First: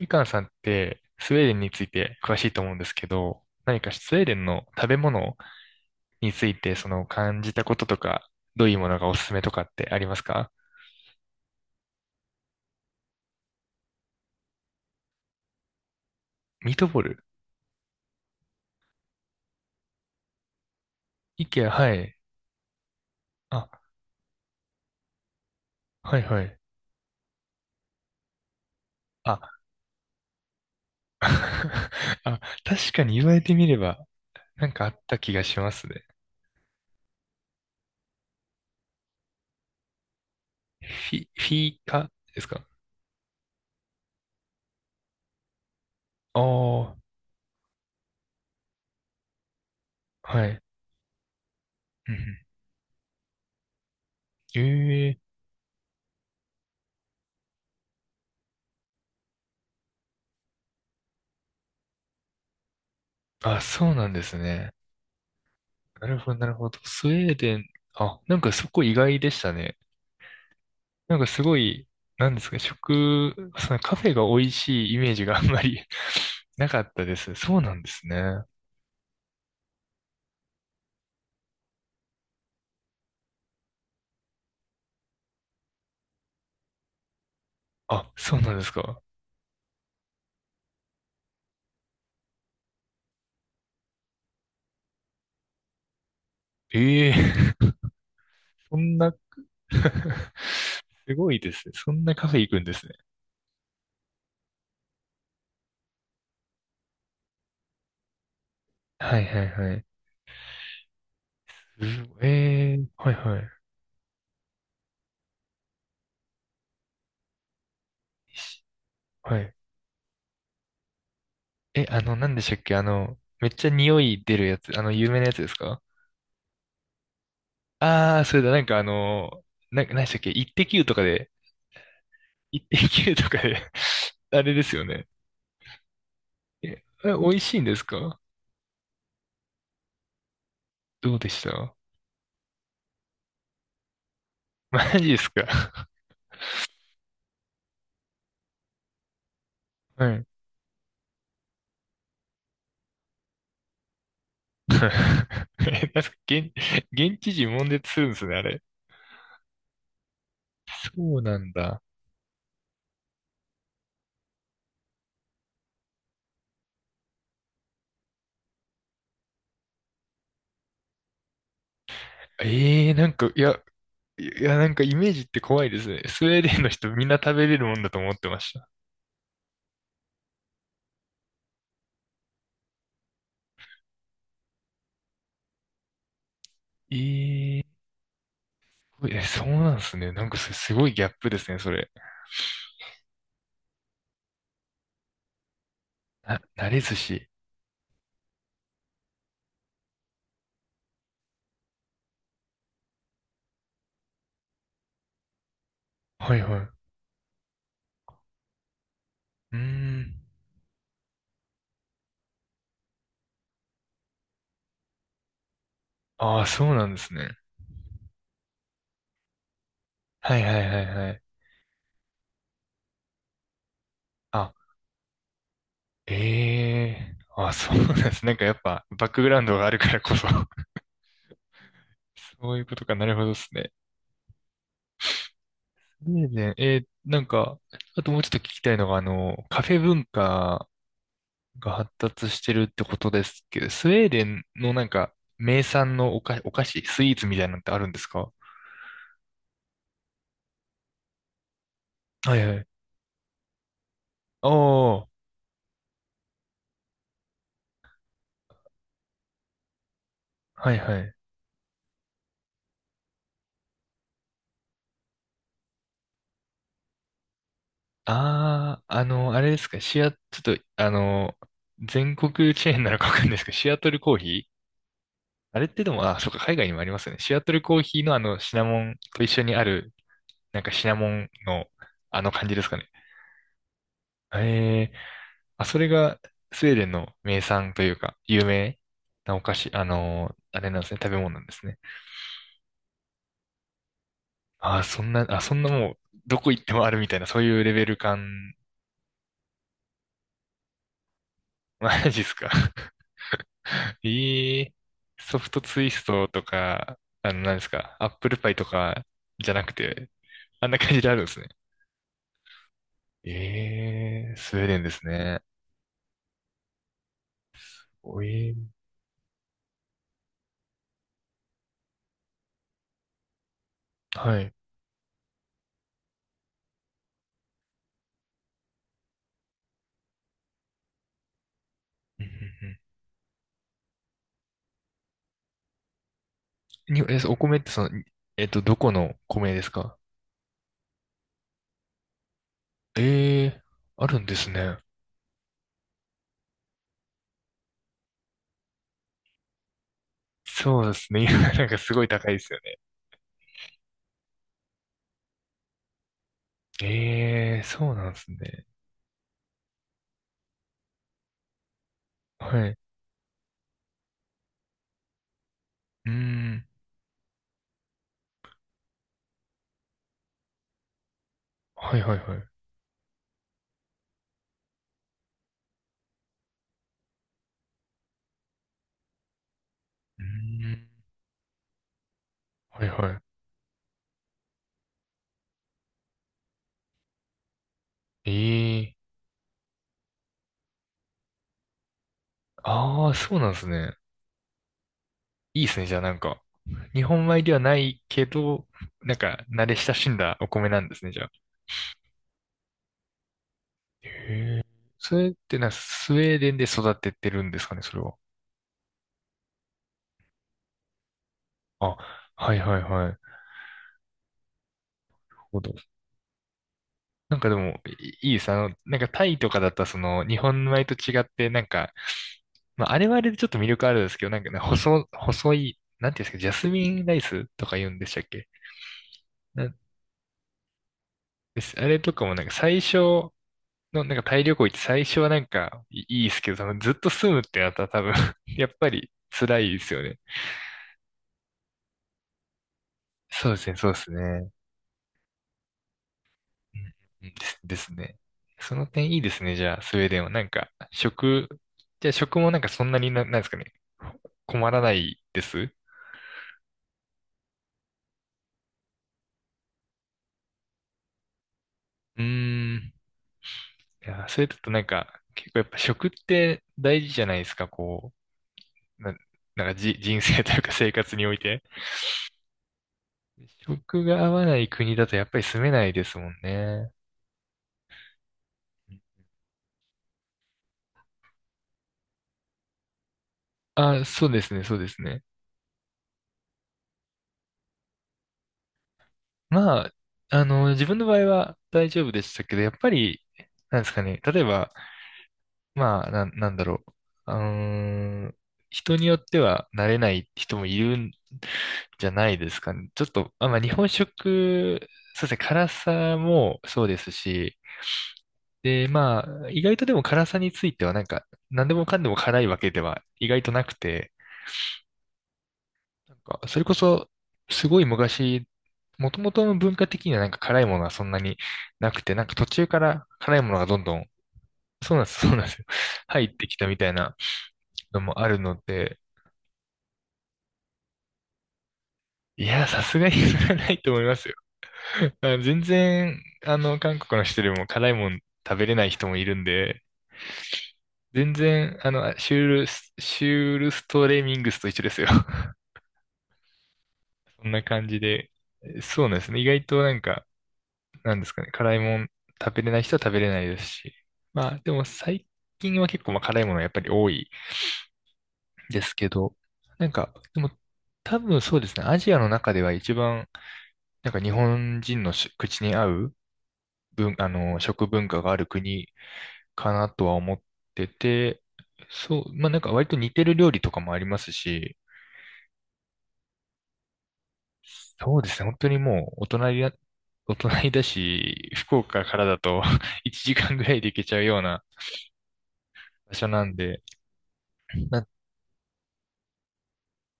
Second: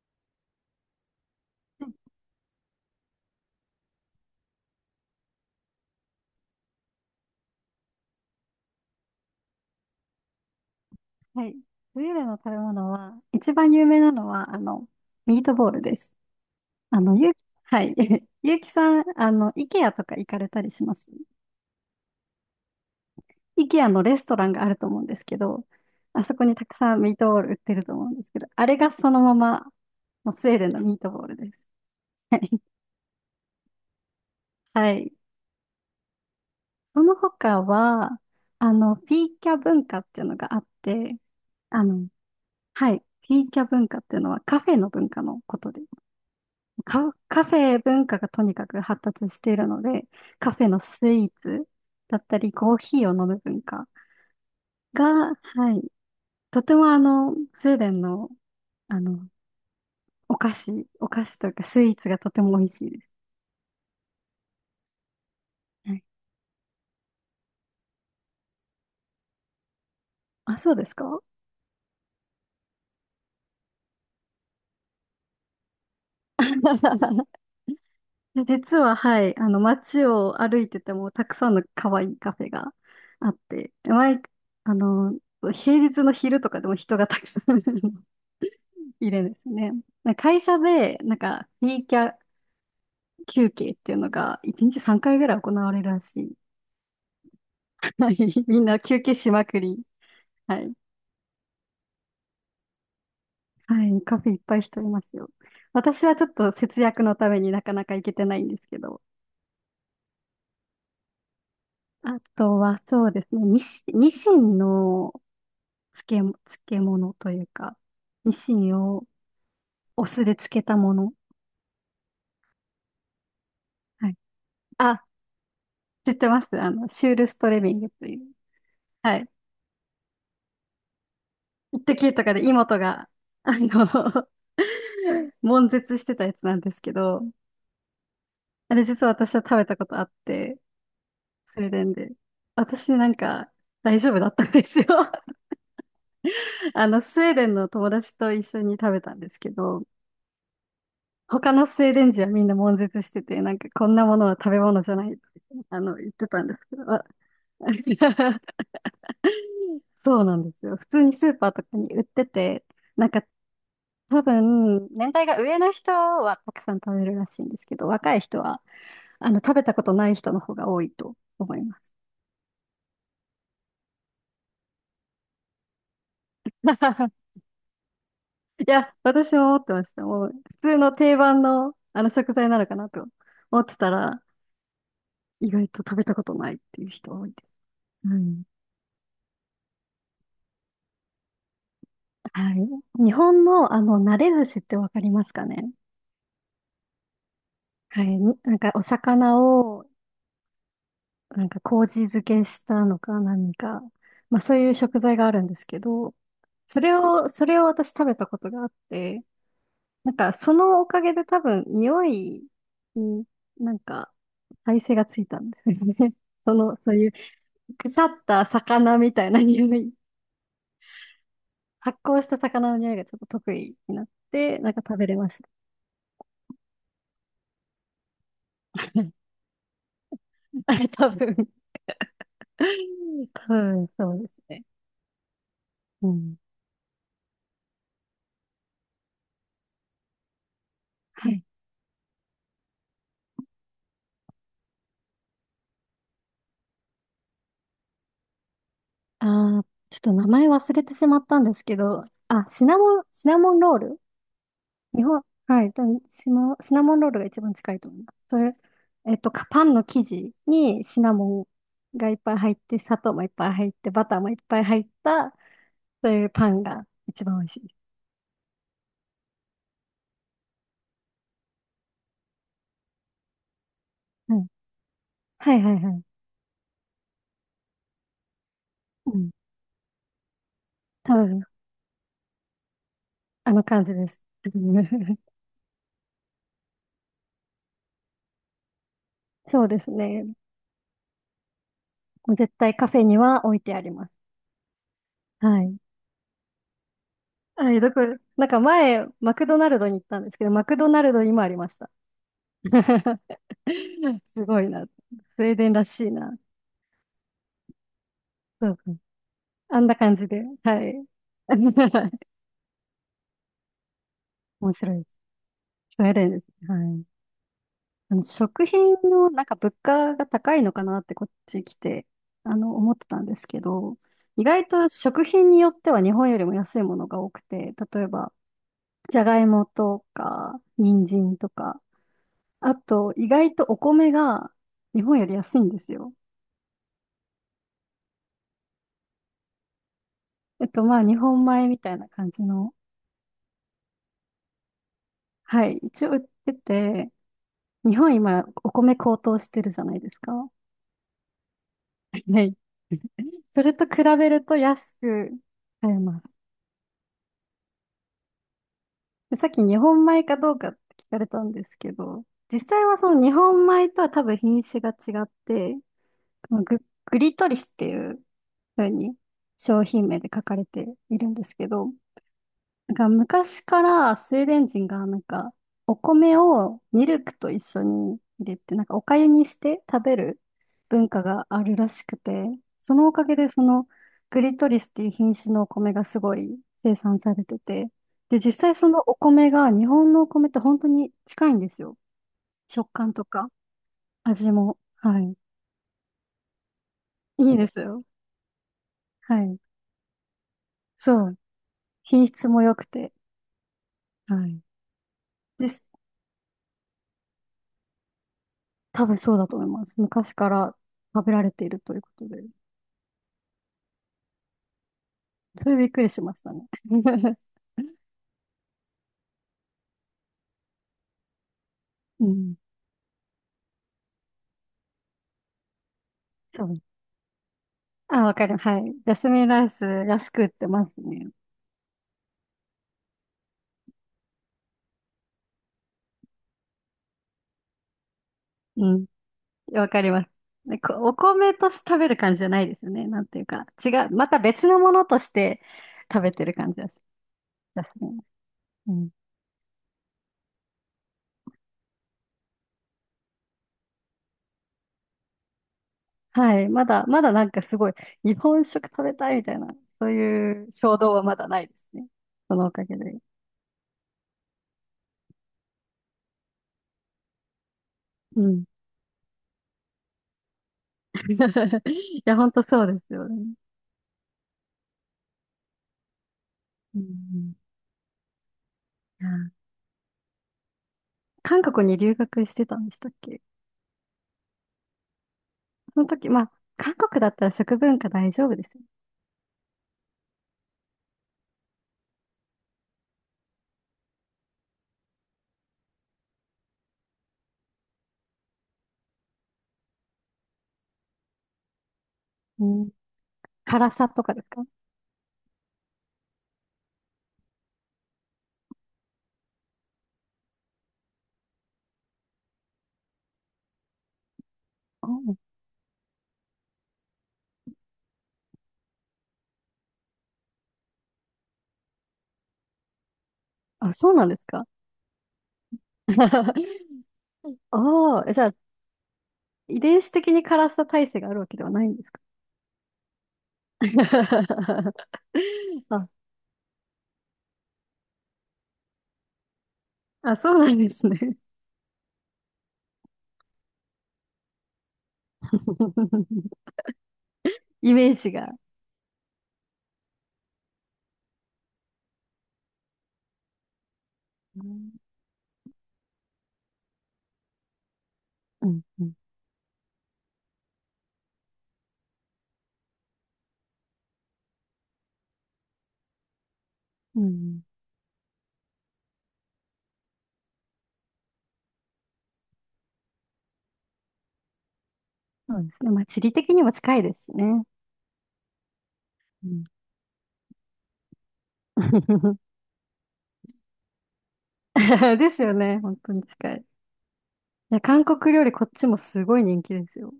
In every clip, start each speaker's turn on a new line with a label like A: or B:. A: みかんさんってスウェーデンについて詳しいと思うんですけど、何かスウェーデンの食べ物についてその感じたこととか、どういうものがおすすめとかってありますか？
B: はい。それらの食べ物は、一番有名なのは、ミートボールです。
A: ミート
B: あ
A: ボー
B: の、
A: ル。
B: ゆう、はい。ゆうきさん、イケアとか行かれたりします？
A: イケア、はい。
B: イ
A: あ、
B: ケアのレストランがあると思うんですけど、
A: はい
B: あそ
A: は
B: こに
A: い。
B: たくさんミートボール売ってると思うんですけど、あれがそのま
A: あ、
B: ま、もうスウェーデンのミート ボールです。は
A: あ、
B: い。
A: 確かに言われてみれば、なんか
B: は
A: あっ
B: い。
A: た気がしますね。
B: その他は、フィーキャ文化っていうのがあっ
A: フ
B: て、
A: ィ、フィー
B: あの、
A: カですか？
B: はい。フィーキャ文化っていうのはカフェの文化のことで、
A: ああー、
B: カフェ文化がとにかく発達しているので、
A: は
B: カ
A: い。
B: フェのスイーツ
A: うんう
B: だった
A: ん、
B: り、コーヒーを飲む文化
A: ええ、
B: が、はい、とてもスウェーデンの、あの、お菓子、お菓子というかスイーツがとても美味しいです。
A: あ、そうなんですね。
B: はい。
A: なるほど、なるほど。スウェーデン、あ、なんかそこ意外でしたね。
B: あ、そうです
A: なん
B: か？
A: かすごい、なんですか、そのカフェが美味しいイメージがあんまり なかったです。そうなんですね。
B: 実は、はい、街を歩いてても、たくさんの可愛いカフェがあって、あの、平日の昼とかでも人がたくさん
A: あ、そうなんです か。
B: いるんですね。会社で、なんか、フリーキャ、休憩っていうのが1日3回ぐらい行われるらしい。
A: ええ
B: はい。みん
A: そ
B: な
A: ん
B: 休
A: な
B: 憩しまくり。はい。
A: すごいですね。そんなカフェ行くんですね。
B: はい。カフェいっぱい人いますよ。私はちょっと節約のためになかなか行けてないんですけど。
A: はいはいはい。すご
B: あと
A: ええ
B: は
A: ー、
B: そ
A: は
B: う
A: い
B: です
A: は
B: ね。
A: い。
B: ニシンの漬け、漬物というか、ニシ
A: し
B: ンを
A: はい。
B: お酢で漬けたもの。
A: え、なんでしたっけめっちゃ匂
B: はい。
A: い出るやつ、
B: あ、
A: 有名なやつですか？
B: 知ってます、あの、シュールストレミングとい
A: ああ
B: う。
A: ー、それだ、なんか
B: はい。
A: なんでしたっけイッテ Q とかで、
B: 一ッとかで
A: イッテ
B: 妹が、
A: Q とか
B: あ
A: で
B: の、
A: あれですよね。
B: 悶絶してたやつなん
A: え、
B: です
A: え
B: けど、
A: 美味しいんですか？
B: あれ実は私は食べたことあって、
A: どうでし
B: スウェー
A: た？
B: デンで。私なんか大丈夫だったんです
A: マ
B: よ。
A: ジですか？
B: あの、スウェーデンの友達と一緒に食べたんですけど、
A: はい。
B: 他のスウェーデン人はみんな悶絶してて、なんかこんなものは食べ物じゃないって、
A: え、なん
B: 言
A: か
B: ってたん
A: 現、
B: ですけど、あ。
A: 現地人もんで するんですね、あれ。
B: そうなんですよ。普通に
A: そう
B: スー
A: な
B: パ
A: ん
B: ーとか
A: だ。
B: に売ってて、なんか多分、年代が上の人はたくさん食べるらしいんですけど、若い人は、食べたことない人の方が多いと思います。
A: ええー、なんか、いや、いや、なんかイメージって怖いですね。スウェーデンの人みん な食べれるもんだと思ってまし
B: い
A: た。
B: や、私も思ってました。もう、普通の定番の、あの食材なのかなと思ってたら、意外と食べたことないっていう
A: え
B: 人多いです。
A: え
B: うん。
A: え、そうなんですね。なんかすごいギャップですね、それ。
B: はい。日本の、あの、慣れ寿司ってわかりますかね？
A: 慣れ寿司。
B: はい。になんか、お魚を、なんか、麹漬けしたのか何か。まあ、そういう食材があるんですけど、
A: はいはい。
B: それを私食べたことがあって、
A: うー
B: な
A: ん。
B: んか、そのおかげで多分、匂いに、なんか、耐性がついたんですよね。
A: ああ、
B: そ
A: そう
B: の、
A: なん
B: そう
A: で
B: い
A: す
B: う
A: ね。
B: 腐った魚みたいな匂い。
A: はいはいはいはい。
B: 発酵した魚の匂いがちょっと得意になっ
A: あ、
B: て、なんか食べれました。
A: ええー、あ、そうなんです。なんかやっぱバックグ ラウンドがあるからこそ。
B: 多分、
A: そういうことか。なるほどで
B: 多
A: すね。
B: 分そうですね。
A: ス
B: う
A: ウェー
B: ん。
A: デン、なんか、あともうちょっと聞きたいのが、カフェ文化
B: はい。
A: が発達してるってことですけど、スウェーデンのなんか、名産のお菓子、スイーツみたいなのってあるんですか？
B: ああ、ちょっと名前忘れてしまったんですけど、
A: は
B: あ、
A: いはい。
B: シナモンロール。
A: お
B: 日
A: ー、
B: 本、はい、多分シナモンロールが一番近いと思います。それ、えっと、かパンの生地
A: はい
B: に
A: は
B: シナ
A: い。
B: モンがいっぱい入って、砂糖もいっぱい入って、バターもいっぱい入った、そういうパンが一番美味しいです。
A: あー、あれですか、ちょっと、全国チェーンなのかわかんないですけど、シアトルコーヒ
B: うん。
A: ー。
B: は
A: あ
B: い
A: れっ
B: はい
A: てで
B: はい。
A: も、あ、そうか、海外にもありますよね。シアトルコーヒーのあのシナモン
B: う
A: と一
B: ん。
A: 緒にある、なんかシナモ
B: 多
A: ン
B: 分、
A: のあの感じですかね。
B: あの感じです。
A: ええ、 あ、それがスウェーデンの名産というか、有名なお菓
B: そう
A: 子、
B: ですね。
A: あれなんですね、食べ物なんですね。
B: もう絶対カフェには置いてあります。
A: あ、そんな、あ、そん
B: は
A: な
B: い。
A: もう、どこ行ってもあるみたいな、そういうレ
B: はい、
A: ベ
B: ど
A: ル
B: こ、
A: 感、
B: なんか前、マクドナルドに行ったんですけど、マクドナルドにもありました。
A: マジっすか。
B: す
A: え
B: ごい
A: え、
B: な。
A: ソ
B: スウ
A: フ
B: ェー
A: ト
B: デン
A: ツ
B: ら
A: イス
B: しい
A: ト
B: な。
A: とか、何ですか、アップルパイと
B: そうそう。
A: かじゃなく
B: あんな
A: て、
B: 感じで。
A: あんな
B: は
A: 感じ
B: い。
A: であるんですね。ええ、スウェー
B: 面
A: デンで
B: 白い
A: す
B: です。
A: ね。
B: スウェーデンです。はい。あ
A: お
B: の
A: え
B: 食
A: ー、
B: 品のなんか物価が高いのかなってこっち来て、あの思ってたんですけど、
A: は
B: 意
A: い。
B: 外と食品によっては日本よりも安いものが多くて、例えばじゃがいもとか人参とか、
A: うんう
B: あ
A: ん、
B: と意外とお米が日本より安いんですよ。
A: うんに、え、お米ってその、どこの米ですか？
B: えっと、まあ日本米みたいな感じの、
A: ええー、あるんですね。
B: はい、一応売ってて、日本今お米高騰してるじゃないですか。は
A: そうですね。今なんかすごい高いです
B: い。
A: よね。
B: それと比べると安く買えます。
A: ええー、そうなんですね。
B: でさっき日本米かどうかって聞かれたんですけど、実
A: はい。う
B: 際はその日本米とは多分品種が違って、
A: ー
B: この
A: ん。
B: グ、グリトリスっていう風に商品名で書かれているんですけど、
A: はいはいはい。う
B: なんか昔からスウェーデン人がなんかお米をミルクと一緒に入れてなんかお粥にして食べ
A: ー
B: る
A: ん。
B: 文化があるらしくて、
A: はい
B: そのお
A: は
B: かげでそのグリトリスっていう品種のお米がすごい生産されてて、
A: い。
B: で実際
A: え
B: そ
A: え
B: の
A: ー、
B: お米が日本のお米と本当に近いんですよ。食
A: あ
B: 感
A: あ、
B: と
A: そう
B: か
A: なんですね。
B: 味も。はい。
A: いいですね。じゃあなんか、日本米で
B: いい
A: は
B: で
A: な
B: す
A: い
B: よ。
A: けど、なん
B: は
A: か、
B: い。
A: 慣れ親しんだお米なんですね、じゃ
B: そ
A: あ。
B: う。品質も良くて。は
A: へえ、
B: い。
A: それって
B: 実
A: スウェーデンで育ててるんですかね、それは。
B: 多分そうだと思います。昔から食べられていると
A: あ、
B: いうことで。
A: はいはいはい。なるほ
B: そ
A: ど。
B: れびっくりしましたね。
A: な んかでも、いいいさ、なんかタイとかだったらその、日本米と違って、なんか、
B: うん。
A: まあ、あれはあれでちょっと魅力あるんですけど、なんかね、細い、なんていうんですか、ジャ
B: そ
A: ス
B: う。
A: ミンライスとか言うんでしたっ
B: あ、わか
A: け？
B: ります。はい。ジャスミンラ
A: な
B: イ
A: ん
B: ス安く売ってますね。
A: です。あれとかもなんか最初の、なんかタイ旅行行って最初はなんかいいいですけど、そのずっと住むってなったら多分 やっぱ
B: うん。
A: り辛いで
B: わ
A: すよ
B: かり
A: ね。
B: ます。でこお米として食べる感じじゃないですよね。なんていう
A: そうで
B: か。
A: すね、そ
B: 違
A: うで
B: う。
A: す
B: また
A: ね。
B: 別のものとして食べてる感
A: う
B: じだし。ジ
A: んうん、です で
B: ャス
A: す
B: ミ
A: ね。
B: ン。
A: その
B: う
A: 点
B: ん。
A: いいですね。じゃあ、スウェーデンは。なんか、じゃあ食もなんかそんなになんですかね。困らないです。う
B: はい。まだなんかすごい、日本食食べたいみたいな、そういう衝動はまだないですね。
A: ー
B: そのおか
A: ん。
B: げで。
A: いや、それだとなんか、結構やっぱ食って大事じゃないですか。こ
B: うん。
A: う、なんか人生というか生活において。
B: いや、本当そうですよね。
A: 食が合わない国だとやっぱり住めないですもんね。
B: うん。うん。あ、韓国に留学してたんでしたっけ？
A: あ、そうですね、そうですね。
B: その時、まあ、韓国だったら食文化大丈夫ですよ。
A: まあ、自分の場合は大丈夫でしたけど、やっぱり、なんですかね、例えば、まあ、なんだろう。うーん、人によっては慣れない人もいるんじゃないです
B: う
A: かね。
B: ん。
A: ちょっと、あ、まあ、日本
B: 辛さとかですか？
A: 食、そうですね、辛さもそうですし、で、まあ、意外とでも辛さについてはなんか、何でもかんでも辛いわけでは意外となくて、
B: お。う。
A: なんか、それこそ、すごい昔、もともとの文化的にはなんか辛いものはそんなになくて、なんか途中から辛いものがどん
B: あ、
A: どん、
B: そうなんですか？
A: そうなんです、そうなんですよ。入ってきた みたいなのも
B: お
A: あ
B: ー、
A: る
B: じゃあ、
A: ので、
B: 遺伝子的に辛さ耐性があるわけではないんですか？
A: いや、さすがにそれはないと思いますよ。あ、全
B: あ。
A: 然、韓国の人でも辛いもん食べれない人もいるんで、
B: あ、そうなんです
A: 全
B: ね。
A: 然、シュールストレミングスと一緒ですよ。そんな感
B: イ
A: じ
B: メー
A: で。
B: ジが。
A: そうなんですね。意外となんか、なんですかね。辛いもん食べれない人は食べれないですし。まあ、
B: う
A: でも
B: ん。
A: 最近は結構まあ辛いものはやっぱり多い
B: うん。
A: です
B: う
A: け
B: ん。
A: ど、なんか、でも多分そうですね。アジアの中では一番、なんか日本人の口に合う文、
B: う
A: あの、
B: ん。
A: 食文化がある国かなとは思ってて、そう、まあなんか割と似てる料理とかもありますし、
B: そうですね。まあ、地理的にも近いですしね。
A: そうですね、本当にもう
B: うん。
A: お隣だし、福岡からだ と 1時間ぐらいで行けちゃうような
B: ですよね。本当
A: 場
B: に
A: 所な
B: 近
A: ん
B: い。い
A: で、
B: や、韓
A: な、
B: 国料理こっちもすごい人気ですよ。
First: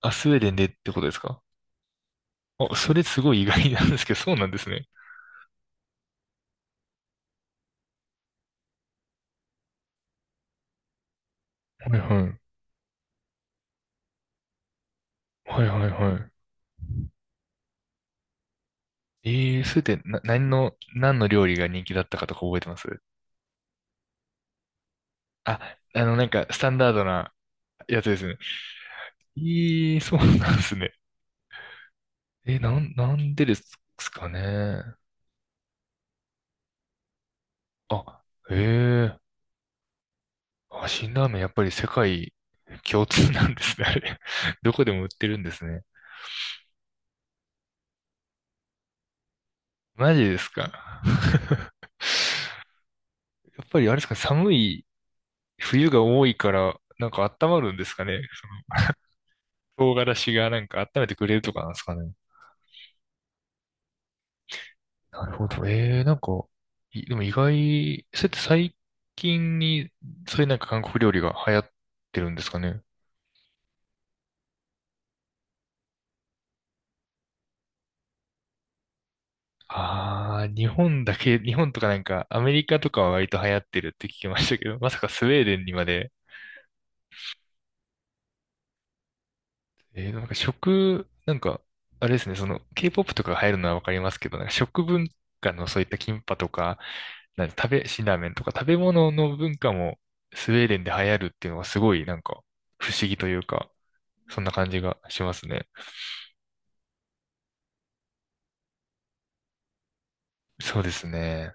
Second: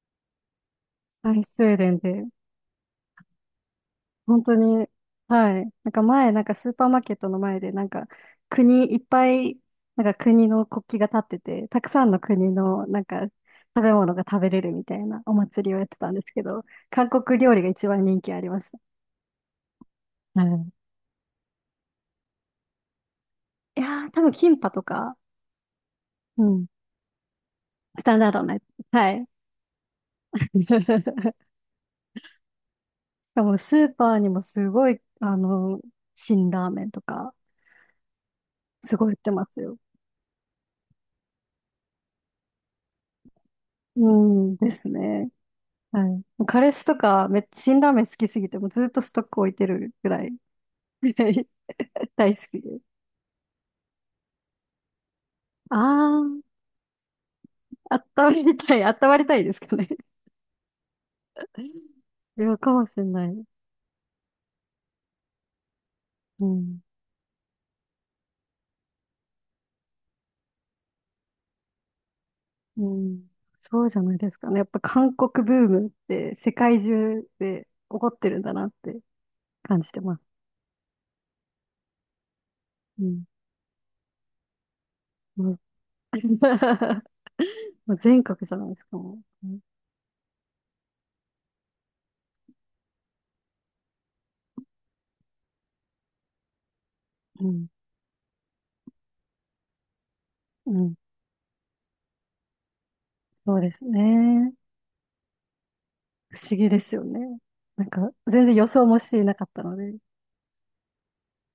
A: スウェーデンでってことです
B: は
A: か？
B: い、スウェーデンで、
A: あ、それすごい意外なんですけど、そう
B: 本
A: なん
B: 当
A: ですね。
B: に、はい、なんか前、なんかスーパーマーケットの前で、なんか国いっぱい、なんか国の国旗が立ってて、たく
A: はい
B: さんの
A: はい。
B: 国の、なんか食べ物が食べれるみたいなお
A: はい
B: 祭りをや
A: は
B: っ
A: い
B: てたん
A: は
B: で
A: い。
B: すけど、韓国料理が一番人気ありました。
A: スウェーデン、
B: は
A: 何
B: い、
A: の、何の料理が人気だったかとか覚えてます？
B: いやー、多分キンパとか、
A: あ、なん
B: う
A: か、ス
B: ん、
A: タンダードなや
B: ス
A: つ
B: タ
A: で
B: ン
A: す
B: ダー
A: ね。
B: ドなやつ。はい。
A: ええ、そう なんですね。
B: し
A: え、なん
B: か
A: でで
B: も
A: す
B: スーパー
A: か
B: にもすご
A: ね。
B: い、あの、辛ラーメンとか、
A: あ、
B: すごい
A: え
B: 売っ
A: え、
B: てますよ。
A: あ、辛ラーメンやっぱり世界共通なんですね、あ
B: う
A: れ。
B: ん、で
A: どこ
B: す
A: でも売って
B: ね。
A: るんですね。
B: はい。彼氏とか、めっちゃ辛ラーメン好きすぎて、もうずっとストック置いてるぐ
A: マ
B: ら
A: ジ
B: い。
A: ですか。
B: 大好きで。
A: やっぱりあれですかね、寒い
B: あ
A: 冬が多いから、なんか温まるんですか
B: あ、
A: ね。
B: 温まりたい、温まりたいですか
A: そ
B: ね。
A: の唐辛子がなんか温めてくれるとか なんですかね。
B: いや、かもしれない。
A: なるほど。ええ、なんか、
B: うん。
A: でも意外、そうやって最近に、そういうなんか韓国料理が流行ってるんですかね。
B: うん。そうじゃないですかね。やっぱ韓国ブームって世界中で起こってるんだなって感じてます。
A: ああ、日本とかなんか、アメリカとか
B: う
A: は
B: ん。
A: 割と流行ってるって聞きましたけど、まさかスウェーデ
B: も
A: ンにまで、
B: うん。 もう全国じゃないですか、もう。う
A: なんかなんか、あれですね、その、K-POP とかが入るのはわかりますけど、なんか食文化のそういったキンパとか、なん
B: ん。
A: 食べ、辛ラーメンとか食べ物の文化もスウェー
B: う
A: デンで流
B: ん。
A: 行るっていうのがすごいなんか不思議という
B: そう
A: か、
B: です
A: そんな
B: ね。
A: 感じがしますね。
B: 不思議ですよね。なんか、全然予想もしていなかったので。うん
A: そうですね。